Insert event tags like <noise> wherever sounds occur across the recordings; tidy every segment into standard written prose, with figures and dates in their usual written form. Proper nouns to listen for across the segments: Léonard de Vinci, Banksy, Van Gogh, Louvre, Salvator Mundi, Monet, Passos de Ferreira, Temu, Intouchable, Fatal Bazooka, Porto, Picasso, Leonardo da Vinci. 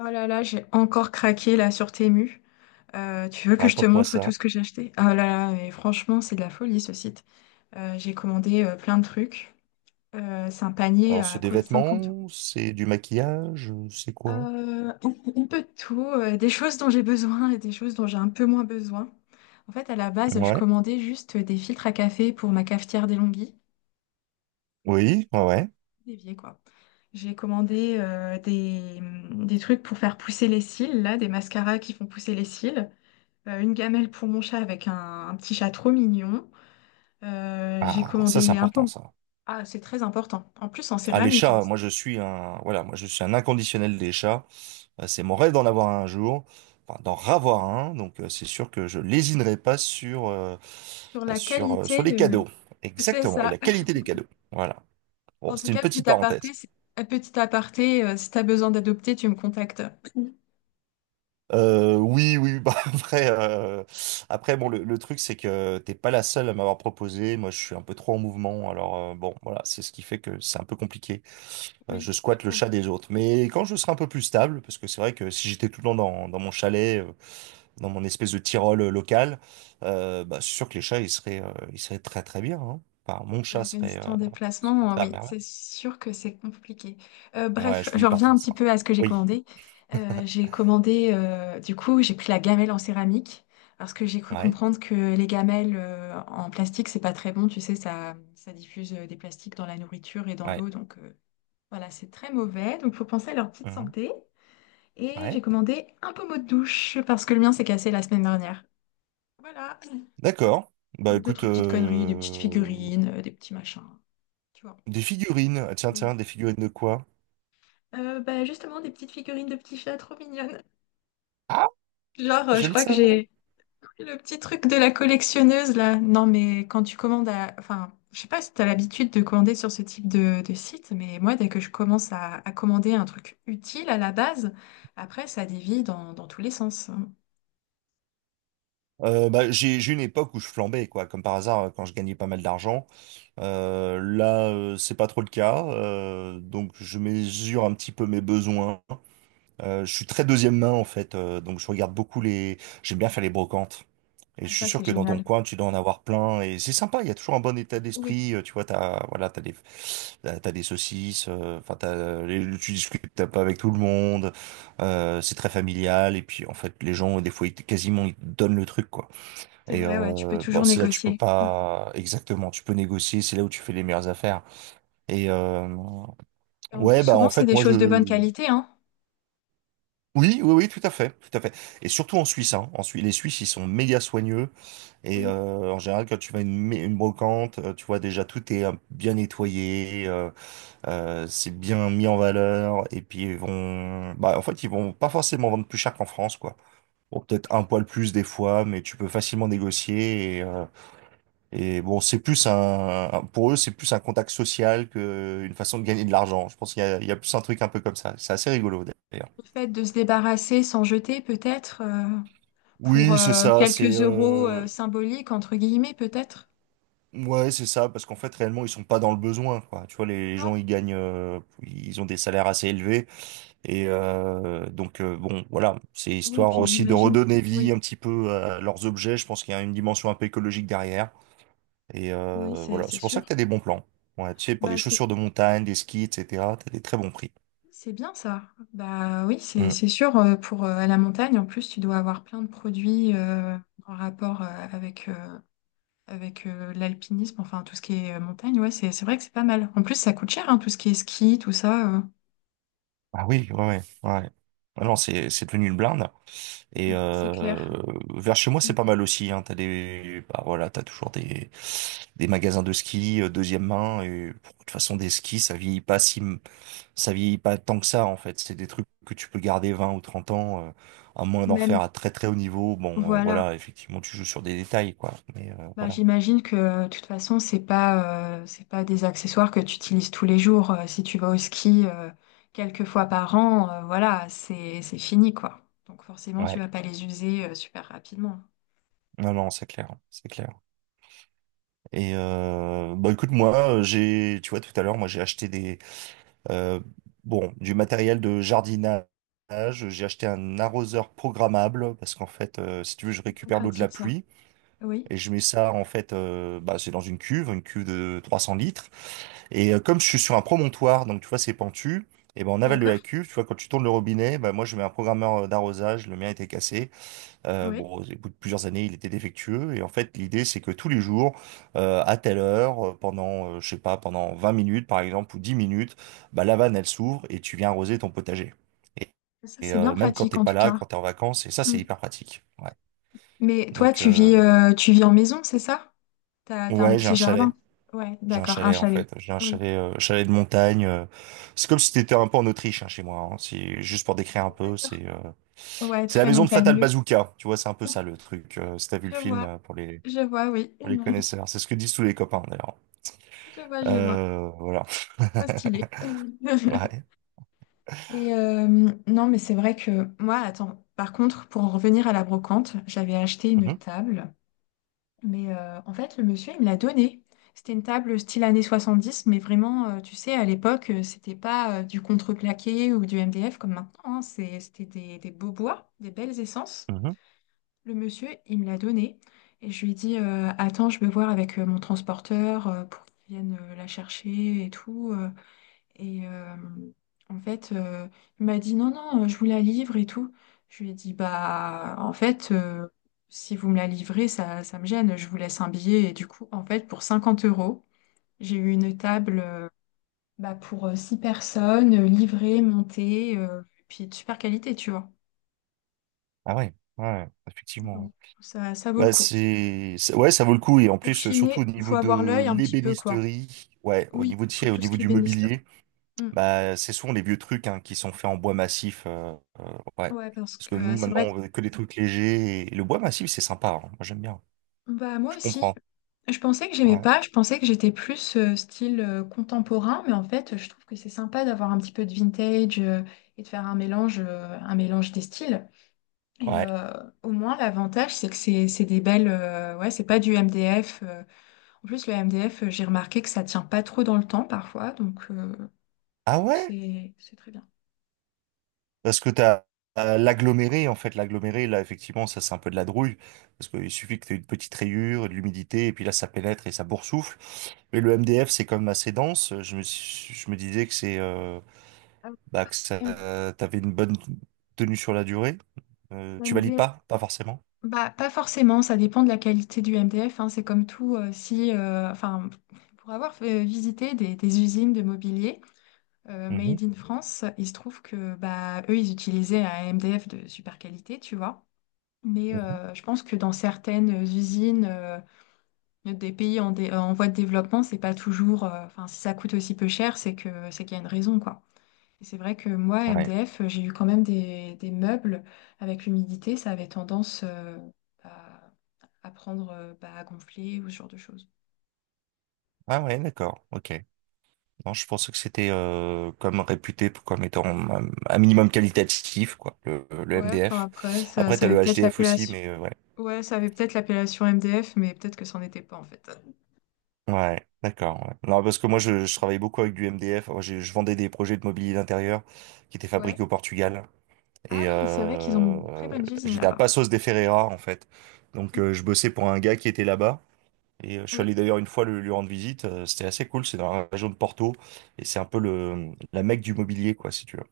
Oh là là, j'ai encore craqué là sur Temu. Tu veux que je te Raconte-moi montre tout ça. ce que j'ai acheté? Oh là là, mais franchement, c'est de la folie ce site. J'ai commandé plein de trucs. C'est un panier Alors, c'est à des quoi 50 euros. vêtements, c'est du maquillage, c'est quoi? Euh, un peu de tout, des choses dont j'ai besoin et des choses dont j'ai un peu moins besoin. En fait, à la base, je Ouais. commandais juste des filtres à café pour ma cafetière d'Elonghi, Oui, ouais, ouais. d'évier quoi. J'ai commandé des trucs pour faire pousser les cils, là, des mascaras qui font pousser les cils. Une gamelle pour mon chat avec un petit chat trop mignon. J'ai Ah, ça, c'est commandé un important, pot. ça. Ah, c'est très important. En plus, en Ah, les céramique, hein. chats, moi, je suis un, voilà, moi, je suis un inconditionnel des chats. C'est mon rêve d'en avoir un jour. Enfin, d'en ravoir un. Donc, c'est sûr que je lésinerai pas sur, Sur la sur, sur qualité, les cadeaux. c'est Exactement. Et ça. la qualité des cadeaux. Voilà. Bon, En tout c'était une cas, petite petit aparté, parenthèse. Un petit aparté, si t'as besoin d'adopter, tu me contactes. Oui, oui, <laughs> bah après, après bon, le truc c'est que t'es pas la seule à m'avoir proposé. Moi, je suis un peu trop en mouvement, alors bon, voilà, c'est ce qui fait que c'est un peu compliqué. Oui, Je je squatte le comprends. chat des autres. Mais quand je serai un peu plus stable, parce que c'est vrai que si j'étais tout le temps dans mon chalet, dans mon espèce de Tyrol local, bah, c'est sûr que les chats ils seraient très très bien. Hein. Enfin, mon Ouais, chat mais si serait, en se déplacement, porterait à oui, merveille. c'est sûr que c'est compliqué. Euh, Ouais, je bref, je suis reviens parti de un ça. petit peu à ce que j'ai Oui, commandé. J'ai commandé, du coup, j'ai pris la gamelle en céramique parce que j'ai <laughs> cru ouais, comprendre que les gamelles en plastique, c'est pas très bon. Tu sais, ça diffuse des plastiques dans la nourriture et dans ouais, l'eau, donc voilà, c'est très mauvais. Donc, faut penser à leur petite Mhm. santé. Et j'ai ouais. commandé un pommeau de douche parce que le mien s'est cassé la semaine dernière. Voilà. D'accord. Bah Et écoute, d'autres petites conneries, des petites figurines, des petits machins, tu vois. des figurines. Ah, tiens, tiens, des figurines de quoi? Bah, justement, des petites figurines de petits chats trop mignonnes. Ah, Genre, je je le crois que savais. j'ai pris le petit truc de la collectionneuse là. Non, mais quand tu commandes à... Enfin, je sais pas si t'as l'habitude de commander sur ce type de site, mais moi, dès que je commence à commander un truc utile à la base, après, ça dévie dans tous les sens. Bah, j'ai une époque où je flambais, quoi, comme par hasard, quand je gagnais pas mal d'argent. Là, c'est pas trop le cas. Donc, je mesure un petit peu mes besoins. Je suis très deuxième main, en fait. Donc, je regarde beaucoup les J'aime bien faire les brocantes. Et Ah, je suis ça, sûr c'est que dans ton génial. coin, tu dois en avoir plein. Et c'est sympa, il y a toujours un bon état Oui, d'esprit. Tu vois, t'as, voilà, t'as des, t'as des saucisses. Enfin, tu discutes un peu avec tout le monde. C'est très familial. Et puis, en fait, les gens, des fois, quasiment, ils te donnent le truc, quoi. c'est Et vrai, ouais, tu peux bon, toujours c'est là, tu peux négocier. Mm. pas exactement. Tu peux négocier. C'est là où tu fais les meilleures affaires. Et Et en plus, ouais, bah, souvent, en c'est fait, des choses de bonne qualité, hein. oui, oui, oui, tout à fait, tout à fait. Et surtout en Suisse, hein. En Suisse, les Suisses, ils sont méga soigneux. Et Oui, en général, quand tu vas à une brocante, tu vois déjà tout est bien nettoyé, c'est bien mis en valeur. Et puis ils vont, bah en fait ils vont pas forcément vendre plus cher qu'en France, quoi. Bon, peut-être un oui. poil plus des fois, mais tu peux facilement négocier. Et bon, c'est plus un, pour eux c'est plus un contact social que une façon de gagner de l'argent. Je pense qu'il y a, il y a plus un truc un peu comme ça. C'est assez rigolo d'ailleurs. Le fait de se débarrasser sans jeter, peut-être, pour Oui, c'est ça. C'est quelques euros, symboliques, entre guillemets, peut-être. Ouais, c'est ça, parce qu'en fait, réellement, ils sont pas dans le besoin, quoi. Tu vois, les Non? gens, ils gagnent, ils ont des salaires assez élevés, et donc bon, voilà, c'est Oui, histoire puis aussi de j'imagine. redonner Oui, vie un petit peu à leurs objets. Je pense qu'il y a une dimension un peu écologique derrière, et oui, c'est voilà, c'est c'est pour ça que sûr. t'as des bons plans. Ouais, tu sais, pour des Bah, c'est chaussures de montagne, des skis, etc., t'as des très bons prix. c'est bien ça. Bah oui, c'est Mm. c'est sûr. Pour À la montagne, en plus, tu dois avoir plein de produits en rapport avec, l'alpinisme, enfin tout ce qui est montagne. Ouais, c'est vrai que c'est pas mal. En plus, ça coûte cher, hein, tout ce qui est ski, tout ça. Ah oui, ouais, ouais, ouais. Ah non, c'est devenu une blinde. Et Mm. C'est clair. Vers chez moi, c'est Et pas mal aussi. Hein. T'as des, bah voilà, t'as toujours des magasins de ski deuxième main. Et pff, de toute façon, des skis, ça vieillit pas tant que ça en fait. C'est des trucs que tu peux garder 20 ou 30 ans, à moins d'en même, faire à très très haut niveau. Bon, voilà. voilà, effectivement, tu joues sur des détails quoi. Mais Bah, voilà, j'imagine que, de toute façon, c'est pas des accessoires que tu utilises tous les jours. Si tu vas au ski, quelques fois par an, voilà, c'est fini, quoi. Donc forcément, tu ouais. vas pas les user super rapidement. Non, non, c'est clair, c'est clair. Et bah écoute, moi, j'ai, tu vois, tout à l'heure, moi, j'ai acheté des Euh, bon, du matériel de jardinage. J'ai acheté un arroseur programmable parce qu'en fait, si tu veux, je Bien récupère l'eau de la pratique, ça. pluie Oui, et je mets ça en fait, bah, c'est dans une cuve de 300 litres. Et comme je suis sur un promontoire, donc tu vois, c'est pentu. Et ben en aval de la d'accord. cuve, tu vois, quand tu tournes le robinet, bah, moi je mets un programmeur d'arrosage, le mien était cassé, Oui, bon, au bout de plusieurs années, il était défectueux. Et en fait, l'idée, c'est que tous les jours, à telle heure, pendant, je sais pas, pendant 20 minutes, par exemple, ou 10 minutes, bah, la vanne, elle s'ouvre et tu viens arroser ton potager. Et, ça, et, c'est euh, bien même quand pratique t'es en pas tout là, cas. quand t'es en vacances, et ça, c'est Mm. hyper pratique. Ouais. Mais toi, Donc, tu vis en maison, c'est ça? T'as un ouais, j'ai un petit chalet. jardin? Ouais, J'ai un d'accord, un chalet, en chalet. fait. J'ai un Oui, chalet, chalet de montagne. C'est comme si t'étais un peu en Autriche, hein, chez moi. Hein. C'est juste pour décrire un peu, d'accord. Ouais, C'est la très maison de Fatal montagneux. Bazooka, tu vois, c'est un peu ça le truc. Si t'as vu le Je film vois, je vois, oui. pour les <laughs> connaisseurs. C'est ce que disent tous les copains, d'ailleurs. Je vois, je vois. Voilà. Trop stylé. <laughs> <laughs> Ouais. Et euh, non, mais c'est vrai que moi, attends, par contre, pour en revenir à la brocante, j'avais acheté une Mhm, table, mais en fait, le monsieur, il me l'a donnée. C'était une table style années dix, mais vraiment, tu sais, à l'époque, c'était pas du contreplaqué ou du MDF comme maintenant, hein. C'était des beaux bois, des belles essences. mhm. Le monsieur, il me l'a donnée et je lui ai dit, attends, je vais voir avec mon transporteur pour qu'il vienne la chercher et tout. Et euh, en fait, il m'a dit non, non, je vous la livre et tout. Je lui ai dit, bah, en fait, si vous me la livrez, ça me gêne, je vous laisse un billet. Et du coup, en fait, pour 50 euros, j'ai eu une table, bah, pour six personnes, livrée, montée, puis de super qualité, tu vois. Ah ouais, ouais, ouais. Effectivement. Ouais. Donc, ça vaut le coup. Ouais, ça vaut le coup et en Pour plus chiner, surtout au il niveau faut avoir de l'œil un petit peu, quoi. l'ébénisterie, ouais, Oui, pour au tout ce niveau qui est du bénisterie. mobilier, Mm. bah c'est souvent les vieux trucs hein, qui sont faits en bois massif, ouais. Ouais, parce Parce que que nous c'est maintenant on vrai. veut que des trucs légers et le bois massif c'est sympa, hein. Moi j'aime bien. Bah moi Je aussi. comprends. Je pensais que j'aimais Ouais, pas, je pensais que j'étais plus style contemporain, mais en fait, je trouve que c'est sympa d'avoir un petit peu de vintage, et de faire un mélange des styles. Et ouais. euh, au moins, l'avantage, c'est que c'est des belles, ouais, c'est pas du MDF. En plus, le MDF, j'ai remarqué que ça tient pas trop dans le temps parfois, donc Ah ouais? c'est très bien. Parce que t'as as l'aggloméré, en fait, l'aggloméré, là, effectivement, ça, c'est un peu de la douille, parce qu'il suffit que t'aies une petite rayure, de l'humidité, et puis là, ça pénètre et ça boursoufle. Mais le MDF, c'est quand même assez dense. Je me disais que Ah, bah, que ça, M- t'avais une bonne tenue sur la durée. Tu valides D F. pas? Pas forcément. Bah, pas forcément, ça dépend de la qualité du MDF, hein, c'est comme tout, si, enfin, pour avoir visité des usines de mobilier Mhm, made in France, il se trouve que bah, eux, ils utilisaient un MDF de super qualité, tu vois. Mais mhm. euh, je pense que dans certaines usines des pays en voie de développement, c'est pas toujours, enfin, si ça coûte aussi peu cher, c'est que c'est qu'il y a une raison, quoi. Et c'est vrai que moi, à Ouais. MDF, j'ai eu quand même des meubles avec l'humidité, ça avait tendance à, à prendre, bah, à gonfler ou ce genre de choses. Ah ouais, d'accord, ok. Non, je pensais que c'était comme comme étant un minimum qualitatif, quoi, le Ouais, enfin MDF. après, ça, Après, ça t'as avait le peut-être HDF aussi, l'appellation. mais ouais. Ouais, ça avait peut-être l'appellation MDF, mais peut-être que c'en était pas en fait. Ouais, d'accord. Ouais. Non, parce que moi, je travaillais beaucoup avec du MDF. Moi, vendais des projets de mobilier d'intérieur qui étaient Ouais. fabriqués au Portugal. Ah Et oui, c'est vrai qu'ils ont une très bonne usine j'étais à là-bas. Passos de Ferreira, en fait. Donc, Mhm. Je bossais pour un gars qui était là-bas. Et je suis Oui, allé d'ailleurs une fois lui rendre visite. C'était assez cool. C'est dans la région de Porto. Et c'est un peu la Mecque du mobilier, quoi, si tu veux.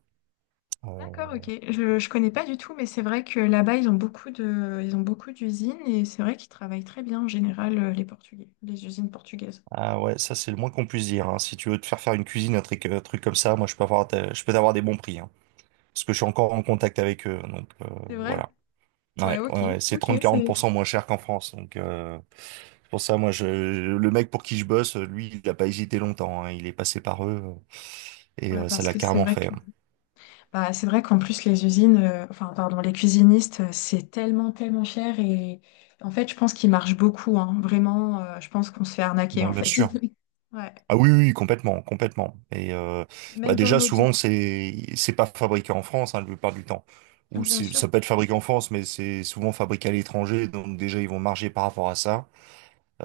Euh, d'accord, ok. Je connais pas du tout, mais c'est vrai que là-bas, ils ont beaucoup de, ils ont beaucoup d'usines et c'est vrai qu'ils travaillent très bien en général, les Portugais, les usines portugaises. ah ouais, ça, c'est le moins qu'on puisse dire. Hein. Si tu veux te faire faire une cuisine, un truc comme ça, moi, je peux t'avoir des bons prix. Hein. Parce que je suis encore en contact avec eux. Donc, C'est vrai. voilà. Ouais, Ouais, ok, ouais, ouais, c'est ok, 30-40% moins cher qu'en France. Donc c'est pour ça, le mec pour qui je bosse, lui, il a pas hésité longtemps. Hein. Il est passé par eux et ça parce l'a que c'est carrément vrai fait. que Hein. bah, c'est vrai qu'en plus les usines, enfin pardon, les cuisinistes, c'est tellement tellement cher et en fait je pense qu'ils marchent beaucoup, hein. Vraiment, je pense qu'on se fait arnaquer Bah, en bien fait. sûr. <laughs> Ouais, Ah oui, oui, oui, complètement, complètement. Et bah même dans le déjà, mobile, souvent, c'est pas fabriqué en France, hein, la plupart du temps. Bien sûr. Ça peut être fabriqué en France, mais c'est souvent fabriqué à l'étranger. Donc déjà, ils vont marger par rapport à ça.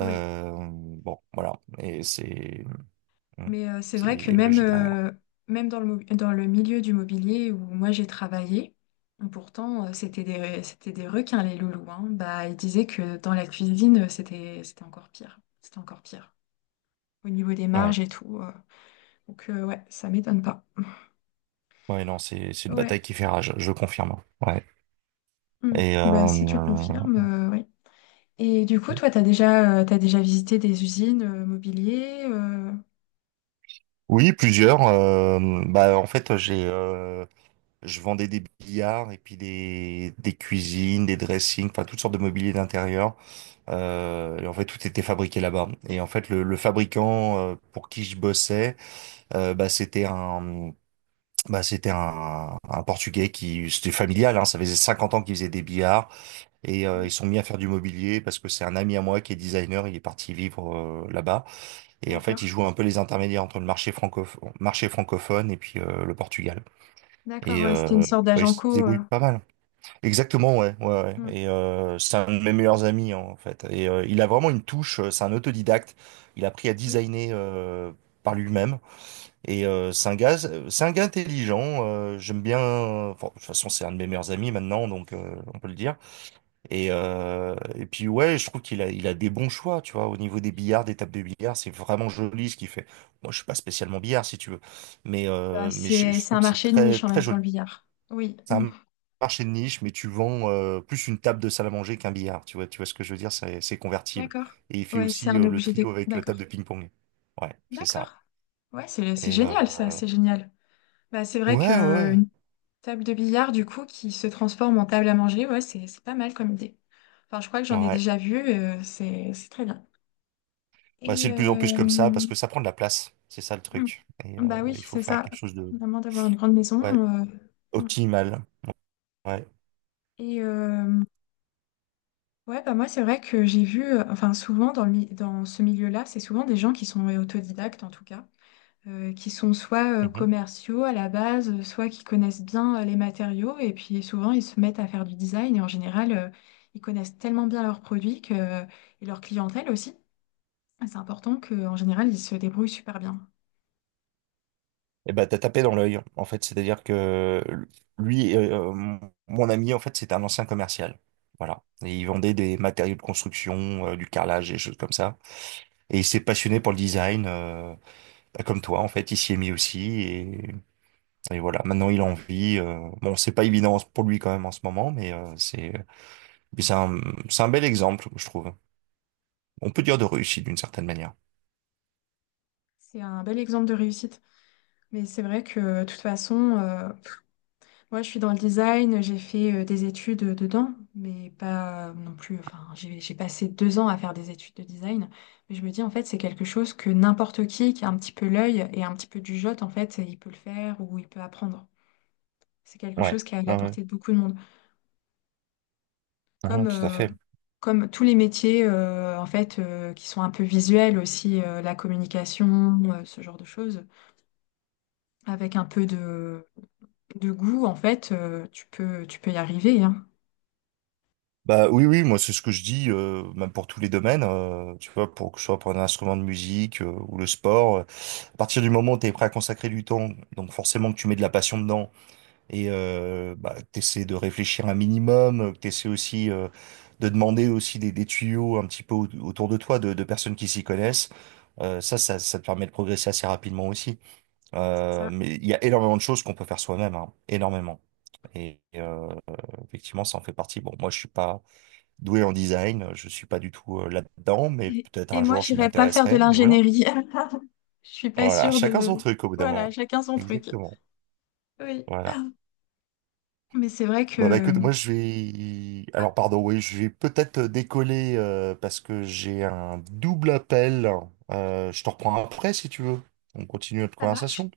Oui, Bon, voilà. Et c'est hmm, mais c'est c'est vrai il que y a une même, logique derrière. Même dans le milieu du mobilier où moi j'ai travaillé, pourtant, c'était des requins les loulous, hein. Bah ils disaient que dans la cuisine, c'était encore pire, c'était encore pire. Au niveau des Ouais. marges et tout. Donc, ouais, ça m'étonne pas. Ouais, non, c'est une Ouais. bataille qui fait rage, je confirme. Ouais. Hmm. Et Bah si tu confirmes, oui. Et du coup, toi, t'as déjà visité des usines mobilier oui, plusieurs. Bah, en fait, j'ai je vendais des billards et puis des cuisines, des dressings, enfin toutes sortes de mobilier d'intérieur. Et en fait, tout était fabriqué là-bas. Et en fait, le fabricant pour qui je bossais, euh, bah c'était un Bah, c'était un Portugais qui, c'était familial, hein, ça faisait 50 ans qu'il faisait des billards. Et ils Oui, sont mis à faire du mobilier parce que c'est un ami à moi qui est designer, il est parti vivre là-bas. Et en fait, ils d'accord. jouent un peu les intermédiaires entre le marché francophone et puis le Portugal. D'accord, Et ouais, c'était une sorte ouais, ils d'agent se co. Débrouillent pas mal. Exactement, ouais, ouais, ouais. Hmm. Et c'est un de mes meilleurs amis hein, en fait. Et il a vraiment une touche, c'est un autodidacte. Il a appris à Oui. designer par lui-même. Et c'est un gars intelligent. J'aime bien. Enfin, de toute façon, c'est un de mes meilleurs amis maintenant, donc on peut le dire. Et puis ouais, je trouve qu'il a, il a des bons choix, tu vois, au niveau des billards, des tables de billard, c'est vraiment joli ce qu'il fait. Moi, je suis pas spécialement billard, si tu veux, Bah, mais c'est, je c'est trouve un que c'est marché de très niche en très même temps, joli. le billard. Oui, C'est hmm. un marché de niche, mais tu vends plus une table de salle à manger qu'un billard, tu vois ce que je veux dire, c'est convertible. D'accord. Et il fait Ouais, c'est aussi un le objet trio avec table de d'accord. ping-pong. Ouais, c'est ça. D'accord. Ouais, c'est Et génial ça, c'est génial. Bah, c'est vrai ouais, que. ouais, Table de billard, du coup, qui se transforme en table à manger, ouais, c'est pas mal comme idée. Enfin, je crois que ouais. j'en ai Ouais. déjà vu, c'est très bien. Bah, c'est de plus en plus comme ça Hmm. parce que ça prend de la place, c'est ça le truc. Et Bah oui, il faut c'est faire ça, quelque chose de vraiment d'avoir une grande maison. ouais euh, hmm. optimal. Ouais. et euh, ouais, bah moi, c'est vrai que j'ai vu, enfin, souvent dans ce milieu-là, c'est souvent des gens qui sont autodidactes en tout cas. Qui sont soit, commerciaux à la base, soit qui connaissent bien, les matériaux. Et puis souvent, ils se mettent à faire du design. Et en général, ils connaissent tellement bien leurs produits, et leur clientèle aussi. C'est important qu'en général, ils se débrouillent super bien. Et bah t'as tapé dans l'œil, en fait. C'est-à-dire que lui, mon ami, en fait, c'était un ancien commercial. Voilà. Et il vendait des matériaux de construction, du carrelage, des choses comme ça. Et il s'est passionné pour le design, bah, comme toi, en fait. Il s'y est mis aussi. Et voilà. Maintenant, il en vit. Bon, c'est pas évident pour lui quand même en ce moment, mais c'est mais c'est un bel exemple, je trouve. On peut dire de réussite d'une certaine manière. C'est un bel exemple de réussite. Mais c'est vrai que de toute façon, ouais, je suis dans le design, j'ai fait des études dedans, mais pas, non plus. Enfin, j'ai passé 2 ans à faire des études de design, mais je me dis en fait c'est quelque chose que n'importe qui a un petit peu l'œil et un petit peu du jote en fait, il peut le faire ou il peut apprendre. C'est quelque Ouais. chose qui est à la Ouais, ouais. portée de beaucoup de monde, comme Ouais, tout à euh, fait. comme tous les métiers en fait qui sont un peu visuels aussi, la communication, ce genre de choses, avec un peu de goût en fait, tu peux y arriver, hein. Bah oui, oui, moi c'est ce que je dis, même pour tous les domaines, tu vois, pour que ce soit pour un instrument de musique ou le sport. À partir du moment où tu es prêt à consacrer du temps, donc forcément que tu mets de la passion dedans et bah, que t'essaies de réfléchir un minimum, que t'essaies aussi de demander aussi des tuyaux un petit peu autour de toi, de personnes qui s'y connaissent. Ça te permet de progresser assez rapidement aussi. Mais il y a énormément de choses qu'on peut faire soi-même, hein, énormément. Et effectivement, ça en fait partie. Bon, moi, je suis pas doué en design. Je suis pas du tout là-dedans, mais Et peut-être et un moi, jour je m'y j'irais pas faire de intéresserai. Mais voilà. l'ingénierie. <laughs> Je suis pas Voilà, sûre chacun son de... truc au bout d'un Voilà, moment. chacun son truc. Exactement. Oui. Voilà. Mais c'est vrai Bah, bah que... écoute, moi je vais Ah, Alors pardon, oui, je vais peut-être décoller parce que j'ai un double appel. Je te reprends après si tu veux. On continue notre ça marche. conversation.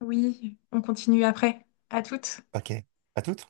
Oui, on continue après. À toutes. Ok. À toute.